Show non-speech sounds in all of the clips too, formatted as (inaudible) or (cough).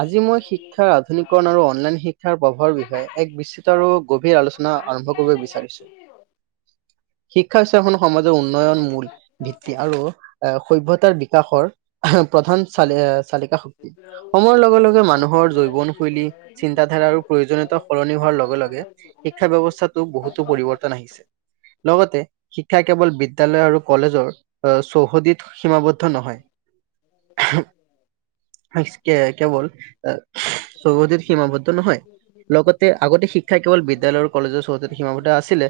আজি মই শিক্ষাৰ আধুনিকৰণ আৰু অনলাইন শিক্ষাৰ প্ৰভাৱৰ বিষয়ে এক বিস্তৃত আৰু গভীৰ আলোচন হয় আৰম্ভ কৰিব বিচাৰিছোঁ। শিক্ষা হৈছে এখন সমাজৰ উন্নয়নৰ মূল ভিত্তি আৰু সভ্যতাৰ বিকাশৰ প্ৰধান চালি-চালিকা শক্তি। সময়ৰ লগে লগে মানুহৰ জৈৱনশৈলী চিন্তাধাৰা আৰু প্ৰয়োজনীয়তা সলনি হোৱাৰ লগে লগে। শিক্ষা ব্যৱস্থাতো বহুতো পৰিৱৰ্তন আহিছে, লগতে শিক্ষা কেৱল বিদ্যালয় আৰু কলেজৰ আ, চৌহদিত সীমাবদ্ধ নহয়। (unintelligible) কেৱল (unintelligible) চৌহদিত সীমাবদ্ধ নহয়। লগতে আগতে শিক্ষ শিক্ষা কেৱল বিদ্যালয় আৰু কলেজৰ চৌহদতে সীমাৱদ্ধ আছিলে,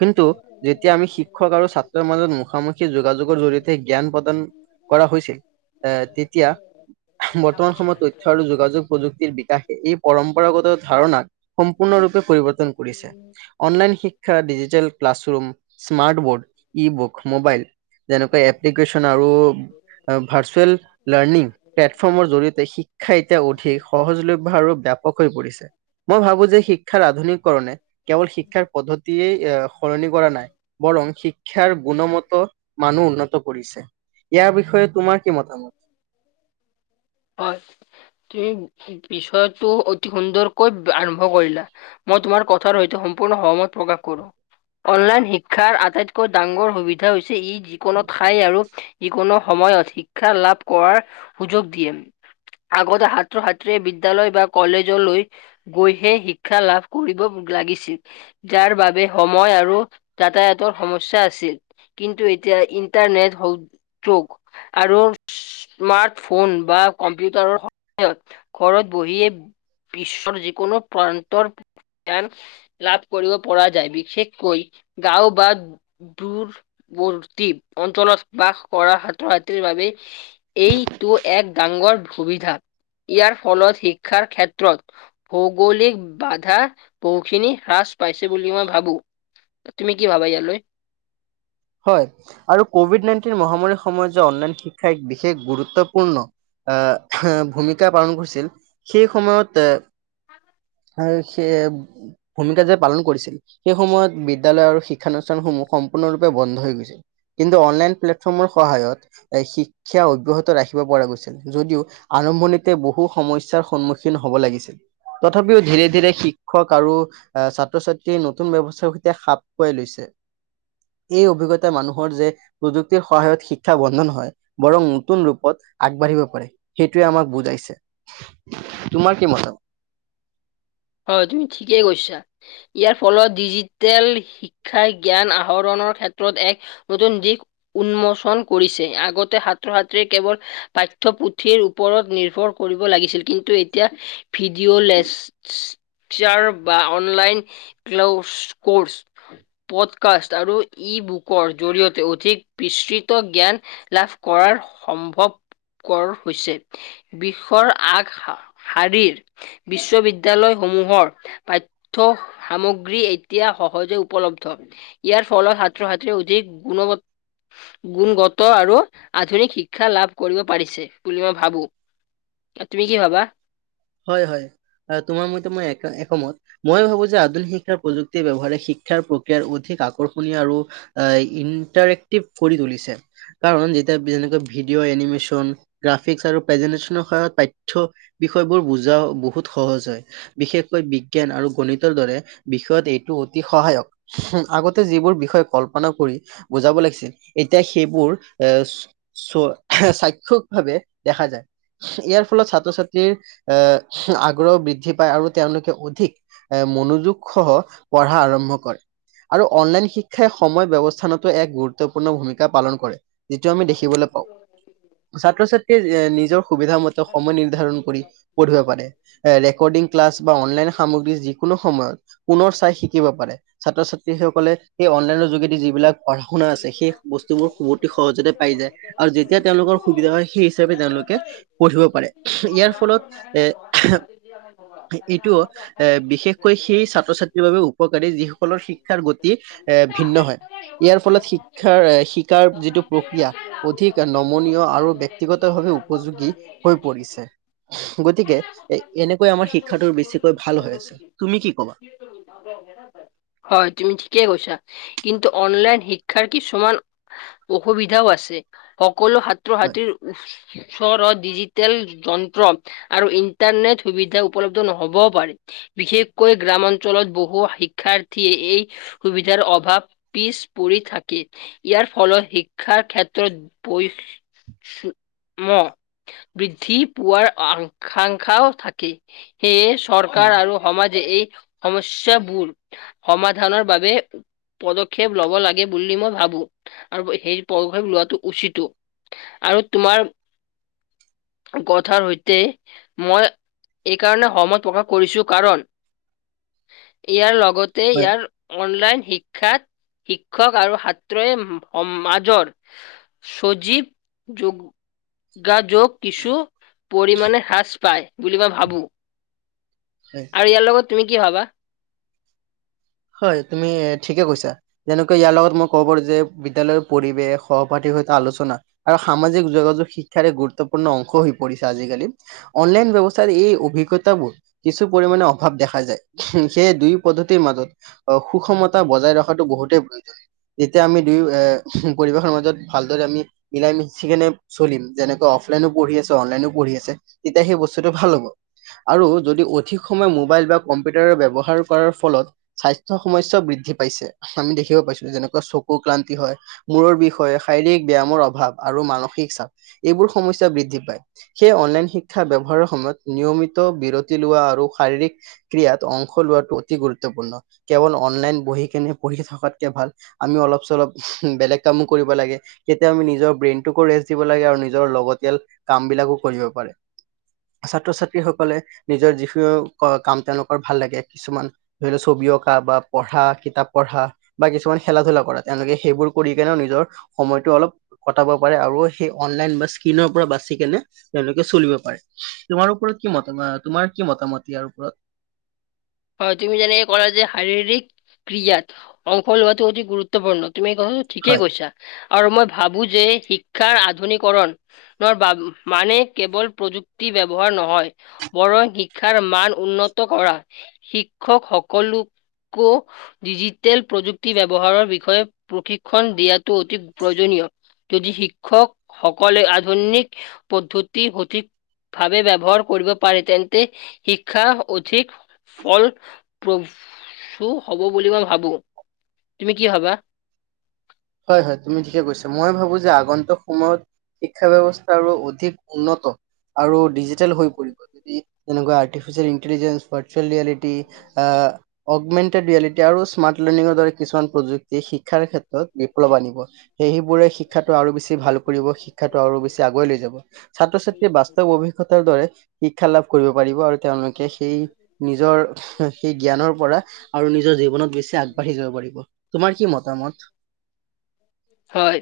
কিন্তু যেতিয়া আমি শিক্ষক আৰু ছাত্ মাজত মুখামুখ যোগাযোগৰ জৰিয়তে জ্ঞান প্ৰদান কৰা হৈছিল এ তেতিয়া (unintelligible) (unintelligible) সময় তথ্য আৰু যোগাযোগ প্ৰযুক্তিৰ বিকাশে এই পৰম্পৰাগত ধাৰণাক সম্পূৰ্ণৰূপে পৰিৱৰ্তন কৰিছে। অনলাইন শিক্ষা, digital classroom, smart board, e book, mobile. যেনেকৈ এপ্লিকেশ্যন আৰু ভাৰ্চুৱেল লাৰ্ণিং প্লেটফৰ্মৰ জৰিয়তে শিক্ষা এতিয়া অধিক সহজলভ্য আৰু ব্যাপ পক হৈ পৰিছে। মই ভাবো যে শিক্ষাৰ আধুনিককৰণে কেৱল শিক্ষাৰ পদ্ধ তিয়েই এ সলনি কৰা নাই, বৰং শিক্ষাৰ গুণমত মানু উন্নত কৰিছে। ইয়াৰ বিষয়ে তোমাৰ কি মতামত? হয়, তুমি বিষয়টো অতি সুন্দৰকৈ আৰম্ভ কৰিলা। মই তোমাৰ কথাৰ সৈতে সম্পূৰ্ণ সহমত প্ৰকাশ কৰোঁ। অনলাইন শিক্ষাৰ আটাইতকৈ ডাঙৰ সুবিধা ধা হৈছে ই যিকোনো ঠাই আৰু যিকোনো সময়ত শিক্ষা লাভ কৰাৰ সুযোগ দিয়ে। আগতে ছাত্ৰ-ছাত্ৰীয়ে বিদ্যালয় বা কলেজলৈ গৈহে শিক্ষা লাভ কৰিব লাগিছিল। যাৰ বাবে সময় আৰু যাতায়াতৰ সমস্যা আছিল। কিন্তু এতিয়া ইন্টাৰনেট হ'ল (unintelligible) আৰু স্মাৰ্ট ফোন বা কম্পিউটাৰৰ সহায়ত ঘৰত বহিয়ে বিশ্বৰ যিকোনো প্ৰান্তৰ জ্ঞান লাভ কৰিব পৰা যায়, বিশেষকৈ গাঁও বা দূৰ বৰ্তি অঞ্চলত বাস কৰা ছাত্ৰ-ছাত্ৰীৰ বাবে এইটো এক ডাঙগৰ সুবিধা। ইয়াৰ ফলত শিক্ষাৰ ক্ষেত্ৰত ভৌগোলিক বাধা বহুখিনি হ্ৰাস পাইছে বুলি মই ভাবো। তুমি কি ভাবা ইয়াত লৈ? হয়, আৰু কভিড নাইনটিন মহামাৰীৰ সময়ত যে অনলাইন শিক্ষা এক বিশেষ গুৰুত্বপূৰ্ণ আহ, ভূমিকা পালন কৰিছিল সেই সময়ত এ আৰু সেই ভূমিকা যে পালন কৰিছিল সেই সময়ত বিদ্যালয় আৰু শিক্ষানুষ্ঠান সমূহ সম্পূৰ্ণৰূপে বন্ধ হৈ গৈছে, কিন্তু অনলাইন প্লেটফৰ্মৰ সহায়ত এ শিক্ষা অব্যাহত ৰাখিব পৰা গৈছিল। যদিও আৰম্ভণিতে বহু সমস্যাৰ সন্মুখীন হ'ব লাগিছিল। তথাপিও ধীৰে ধীৰে শিক্ষক আৰু আহ ছাত্ৰ-ছাত্ৰীয়ে নতুন ব্যৱস্থাৰ সৈতে খাপ খোৱাই লৈছে। এই অভিজ্ঞতা মানুহৰ যে প্ৰযুক্তিৰ সহায়ত শিক্ষা বন্ধ নহয় বৰং নতুন ৰূপত আগবাঢ়িব পাৰে। সেইটোৱে আমাক বুজাইছে, তোমাৰ কি মতত? হয় তুমি ঠিকেই কৈছা, ইয়াৰ ফলত ডিজিটেল শিক শিক্ষাই জ্ঞান আহৰণৰ ক্ষেত্ৰত এক নতুন দিশ উন্মোচন কৰিছে। আগতে সাত্ৰ সাত্ৰীয়ে কেৱল পাঠ্য পুথিৰ ওপৰত নিৰ্ভৰ কৰিব লাগিছিল। কিন্তু এতিয়া ভিডিঅ'লেছ চিয়াৰ বা অনলাইন ক্লাউচ কৰ্চ পডকষ্ট আৰু ই বুকৰ জৰিয়তে অধিক বিস্তৃত জ্ঞান লাভ কৰাৰ সম্ভৱ কৰ হৈছে। বিষৰ আগ হা শাৰীৰ বিশ্ব বিদ্য বিদ্যালয়সমূহৰ পাঠ্য সামগ্ৰী এতিয়া সহজে উপলব্ধ। ইয়াৰ ফলত হাত্ৰ হাত্ৰীয়ে অধিক গুণগত গুণগত আৰু আধুনিক শিক্ষা লাভ কৰিব পাৰিছে, বুলি মই ভাবো। তুমি কি ভাবা? হয় হয় তোমাৰ মতে মই একা একমত। মই ভাবো যে আধুনিক শিক্ষাৰ প্ৰযুক্তিৰ ব্যৱহাৰে শিক্ষাৰ প্ৰক্ৰিয়াৰ অধিক আকৰ্ষণীয় আৰু এঁ ইনটাৰেক্টিপ কৰি তুলিছে কাৰণ যেতিয়া যেনেকৈ ভিডিঅ' এনিমেশচন গ্ৰাফিকছ আৰু প্ৰেজেন্টেচনৰ সহায়ত পাঠ্য বিষয়বোৰ বুজা বহুত সহজ হয়। বিশেষকৈ বিজ্ঞান আৰু গণিতৰ দৰে বিষয়ত এইটো অতি সহায়ক। আগতে যিবোৰ বিষয়ে কল্পনা কৰি বুজাব লাগিছিল, এতিয়া সেইবোৰ এ চ' সাক্ষক ভাৱে দেখা যায়। ইয়াৰ ফলত ছাত্ৰ ছাত্ৰী এ' আগ্ৰহ বৃদ্ধি পায় আৰু তেওঁলোকে অধিক এ মনোযোগ সহ পঢ়া আৰম্ভ কৰে। আৰু অনলাইন শিক্ষাই সময় ব্যৱস্থানতো এক গুৰুত্বপূৰ্ণ ভূমিকা পালন কৰে। যিটো আমি দেখিবলে পাওঁ। ছাত্ৰ ছাত্ৰীয়ে নিজৰ সুবিধা মতে সময় নিৰ্ধাৰণ কৰি পঢ়িব পাৰে। এ ৰেকৰ্ডিং ক্লাছ বা অনলাইন সামগ্ৰী যিকোনো সময়ত পুনৰ চাই শিকিব পাৰে। ছাত্ৰ ছাত্ৰীসকলে, সেই অনলাইনৰ যোগেদি যিবিলাক পঢ়া শুনা আছে, সেই বস্তুবোৰ অতি সহজতে পাই যায়। আৰু যেতিয়া তেওঁলোকৰ সুবিধা হয় সেই হিচাপে তেওঁলোকে পঢ়িব পাৰে। ইয়াৰ ফলত এ (unintelligible) এইটো এ বিশেষকৈ সেই ছাত্ৰ ছাত্ৰীৰ বাবে উ উপকাৰী যিসকলৰ শিক্ষাৰ গতি এ ভিন্ন হয়। ইয়াৰ ফলত শিক্ষাৰ শিকাৰ যিটো প্ৰক্ৰিয়া, অধিক নমনীয় আৰু ব্যক্তিগত ভাৱে উ উপযোগী হৈ পৰিছে। গতিকে এ এনেকৈ আমাৰ শিক্ষাটোৰ বেছিকৈ ভাল হৈ আছে। তুমি কি কবা? হয় তুমি ঠিকেই কৈছা, কিন্তু অনলাইন শিক্ষাৰ কি সমান অসুবিধাও আছে। সকলো সাত্ৰ হয় হাত্ৰীৰ ওচৰত ডিজিত তেল যন্ত্ৰ আৰু ইন্টাৰনেট সুবিধা উপলব্ধ নহ'বও পাৰে। বিশেষকৈ গ্ৰাম অঞ্চলত বহু শিক্ষাৰ্থী এই সুবিধাৰ অভাৱ পিছ পৰি থাকে, ইয়াৰ ফলত শিক্ষাৰ ক্ষেত্ৰত বৈ ম বৃদ্ধি পোৱাৰ আকাংক্ষাও থাকে, সেয়ে হয় চৰকাৰ আৰু সমাজে এই সমস্যাবোৰ সমাধানৰ বাবে পদক্ষেপ ল'ব লাগে। গে বুলি মই ভাবো আৰু সেই পদক্ষেপ লোৱাটো উচিতো আৰু তোমাৰ কথাৰ সৈতে মই এইকাৰণে সম প্ৰকাশ কৰিছো, কাৰণ ইয়াৰ লগত তে হয় ইয়াৰ অনলাইন শিক্ষাৰ শিক্ষক আৰু সাত্ৰই সমাজৰ সজীৱ যু গা যোগ কিছু পৰিমানে হ্ৰাস পায়, বুলি মই ভাবো। হয়। আৰু ইয়াৰ লগত তুমি কি ভবা হয়। তুমি ঠিকে কৈছা। যেনেকৈ ইয়াৰ লগত মই ক'ব পাৰো যে, বিদ্যালয়ৰ পৰিৱেশ সহপাঠীৰ সৈতে আলোচনা আৰু সামাজিক যোগাযোগ শিক্ষাৰ এক গুৰুত্বপূৰ্ণ অংশ হৈ পৰিছে। আজিকালি অনলাইন ব্যৱস্থাৰ এই অভিজ্ঞতাবোৰ কিছু পৰিমমানে অভাৱ দেখা যায়। সেইয়ে দুই পদ্ধতিৰ মাজত অ', সুষমতা বজাই ৰখাটো বহুতেই প্ৰয়োজন যেতিয়া আমি দুয়ো এ, পৰিৱেশৰ মাজত ভালদৰে আমি মিলাই মিছিখিনে চলিম যেনেকে অফলাইনো পঢ়ি আছে। অনলাইনও পঢ়ি আছে। তেতিয়া সেই বস্তুটো ভাল হ'ব। আৰু যদি অধিক সময় মোবাইল বা কম্পিউটাৰ ব্যৱহাৰ কৰাৰ ফলত স্বাস্থ্য সমস্যাও বৃদ্ধি পাইছে। আমি দেখিব পাইছো। যেনেকুৱা চকু ক্লান্তি হয়। মুৰৰ বিষ হয়। শাৰীৰিক ব্যায়ামৰ অভাৱ আৰু মানসিক চাপ এইবোৰ সমস্যা বৃদ্ধি পায়। সেয়ে অনলাইন শিক্ষা ব্যৱহাৰৰ সময়ত নিয়মিত বিৰতি লোৱা আৰু শাৰীৰিক ক্ৰিয়াত অংশ লোৱাটো অতি গুৰুত্বপূৰ্ণ কেৱল অনলাইন বহি কেনে পঢ়ি থকাতকে ভাল আমি অলপ চলপ বেলেগ কামো কৰিব লাগে। কেতিয়াবা আমি নিজৰ ব্ৰেইনটোকো ৰেষ্ট দিব লাগে, আৰু নিজৰ লগতিয়াল কাম বিলাকো কৰিব পাৰে। ছাত্ৰ ছাত্ৰীসকলে নিজৰ যিখিনি কাম তেওঁলোকৰ ভাল লাগে। কিছুমান ধৰি লওক ছবি অঁকা বা পঢ়া কিতাপ বা কিছুমান খেলা ধূলা কৰা তেওঁলোকে সেইবোৰ কৰি কেনেও নিজৰ সময়টো অলপ কটাব পাৰে আৰু সেই অনলাইন বা স্কিলৰ পৰা বাচি কেনে তেওঁলোকে চলিব পাৰে। তোমাৰ ওপৰত কি মত তোমাৰ কি মতামত ইয়াৰ ওপৰত হয়। তুমি যেনেকে কলা যে শাৰীৰিক ক্ৰিয়াত অংশ লোৱাটো অতি গুৰুত্বপূৰ্ণ তুমি (unintelligible) হয় ঠিকেই কৈছা আৰু মই ভাবো যে শিক্ষাৰ আধুনিকৰণ (unintelligible) মানে কেৱল প্ৰযুক্তি ব্যৱহাৰ নহয়। বৰং শিক্ষাৰ মান উন্নত কৰা শিক্ষক সকলোকো ডিজিটেল প্ৰযুক্তি ব্যৱহাৰৰ প্ৰশিক্ষণ দিয়াটো অতি প্ৰয়োজনীয় যদি শিক্ষক সকলে আধুনিক পদ্ধতিৰ সঠিক ভাৱে ব্যৱহাৰ কৰিব পাৰে। তেন্তে শিক্ষা অধিক ফল প্ৰসু হব বুলি মই ভাবো তুমি কি ভবা? হয়। হয়। তুমি ঠিকে কৈছা। মই ভাবো যে আগন্তুক সময়ত শিক্ষা ব্যৱস্থা আৰু অধিক উন্নত আৰু ডিজিটেল হৈ পৰিব যদি যেনেকে artificial intelligence virtual reality augmented reality আৰু স্মাৰ্ট লাৰ্ণিঙৰ দৰে। কিছুমান প্ৰযুক্তি শিক্ষাৰ ক্ষেত্ৰত বিপ্লৱ আনিব সেই সেইবোৰে শিক্ষাটো আৰু বেছি ভাল কৰিব শিক্ষাটো আৰু বেছি আগুৱাই লৈ যাব। ছাত্ৰ ছাত্ৰীয়ে বাস্তৱ অভিজ্ঞতাৰ দৰে শিক্ষা লাভ কৰিব পাৰিব আৰু তেওঁলোকে সেই নিজৰ সেই জ্ঞানৰ পৰা আৰু নিজৰ জীৱনত বেছি আগবাঢ়ি যাব পাৰিব। তোমাৰ কি মতামত? হয়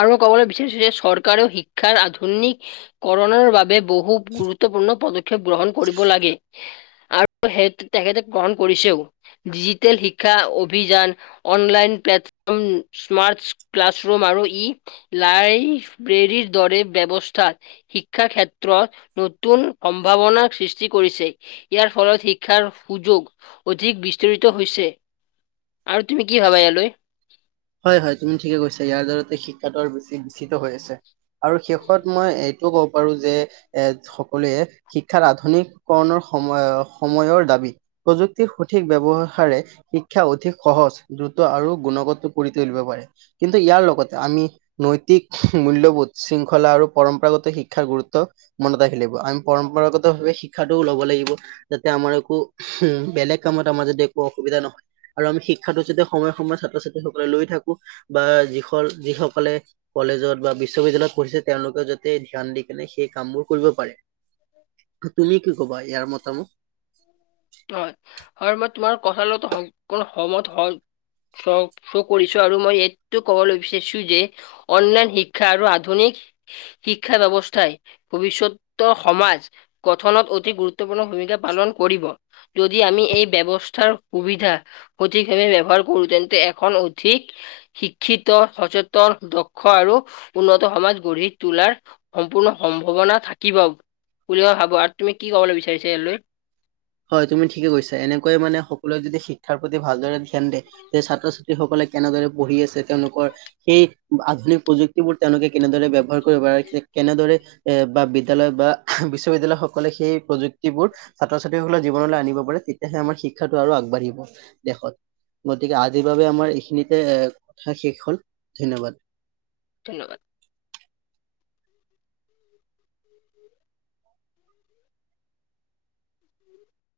আৰু মই ক'বলৈ বিচাৰিছোঁ যে চৰকাৰেও শিক্ষাৰ আধুনিক কৰুণাৰ বাবে বহু গুৰুত্বপূৰ্ণ পদক্ষেপ গ্ৰহণ কৰিব লাগে আৰু। আৰু সেই তেখেতে গ্ৰহণ কৰিছেও। ডিজিটেল শিক্ষা অভিযান, অনলাইন প্লেটফৰ্ম স্মাৰ্ট ক্লাছৰুম আৰু ই লাইব্ৰেৰীৰ দৰে ব্যৱস্থা। শিক্ষা ক্ষেত্ৰত নতুন সম্ভাৱনাৰ সৃষ্টি কৰিছে। ইয়াৰ ফলত শিক্ষাৰ সুযোগ অধিক বিস্তৰিত হৈছে। আৰু তুমি কি ভাবা ইয়াৰলৈ। হয়, হয় তুমি ঠিকে কৈছা, ইয়াৰ দ্বাৰাতে শিক্ষাটো আৰু বেছি বিচ্চিত হৈ আছে আৰু শেষত মই এইটোও ক'ব পাৰোঁ যে এৰ সকলোৱে শিক্ষাৰ আধুনিক কৰণৰ সময় সময়ৰ দাবী প্ৰযুক্তিৰ সঠিক ব্যৱহাৰে শিক্ষা অধিক সহজ দ্ৰুত আৰু গুণগত। কৰি তুলিব পাৰে, কিন্তু, ইয়াৰ লগতে আমি নৈতিক মূল্যবোধ শৃংখলা আৰু পৰম্পৰাগত শিক্ষাৰ গুৰুত্ব মনত ৰাখিব লাগিব আমি পৰম্পৰাগত ভাৱে শিক্ষাটোও ল'ব লাগিব, যাতে আমাৰ একো উম, বেলেগ কামত আমাৰ যদি একো অসুবিধা নহয় আৰু আমি শিক্ষাতো যাতে সময়ে, সময়ে ছাত্ৰ ছাত্ৰী লৈ থাকো বা যি যিসকলে কলেজত বা বিশ্ববিদ্যালয়ত পঢ়িছে, তেওঁলোকে যাতে ধ্যান দি কেনে সেই কামবোৰ কৰিব পাৰে। তুমি কি ক'বা ইয়াৰ মতামত। হয়, মই কথা লগত সম সমত হয়। লক্ষ্য কৰিছোঁ আৰু মই এইটো ক'বলৈ বিচাৰিছোঁ যে অনলাইন শিক্ষা আৰু আধুনিক শিক্ষা ব্যৱস্থাই ভৱিষ্যত সমাজ গঠনত অতি গুৰুত্বপূৰ্ণ ভূমিকা পালন কৰিব। যদি আমি এই ব্যৱস্থাৰ সুবিধা সঠিকভাৱে ব্যৱহাৰ কৰোঁ তেন্তে এখন অধিক শিক্ষিত সচেতন দক্ষ আৰু উন্নত সমাজ গঢ়ি তোলাৰ সম্পূৰ্ণ সম্ভাৱনা থাকিব। ওলোৱা ভাবা আৰু তুমি কি ক'বলৈ বিচাৰিচে ইয়াৰ লৈ। হয়, তুমি ঠিকে কৈছা, এনেকৈয়ে মানে সকলোৱে যদি শিক্ষাৰ প্ৰতি ভালদৰে ধ্যান দিয়ে। এই ছাত্ৰ ছাত্ৰীসকলে কেনেদৰে পঢ়ি আছে, তেওঁলোকৰ সেই আধুনিক প্ৰযুক্তিবোৰ তেওঁলোকে কেনেদৰে ব্যৱহাৰ কৰিব পাৰে ঠিক কেনেদৰে এ বা বিদ্যালয় বা বিশ্ববিদ্যয়ালয় সকলে সেই প্ৰযুক্তিবোৰ ছাত্ৰ ছাত্ৰীসকলৰ জীৱনলৈ আনিব পাৰে, তেতিয়াহে আমাৰ শিক্ষাটো আৰু আগবাঢ়িব দেশত। গতিকে আজিৰ বাবে আমাৰ এইখিনিতে এ কথা শেষ হ'ল, ধন্যবাদ। ধন্যবাদ।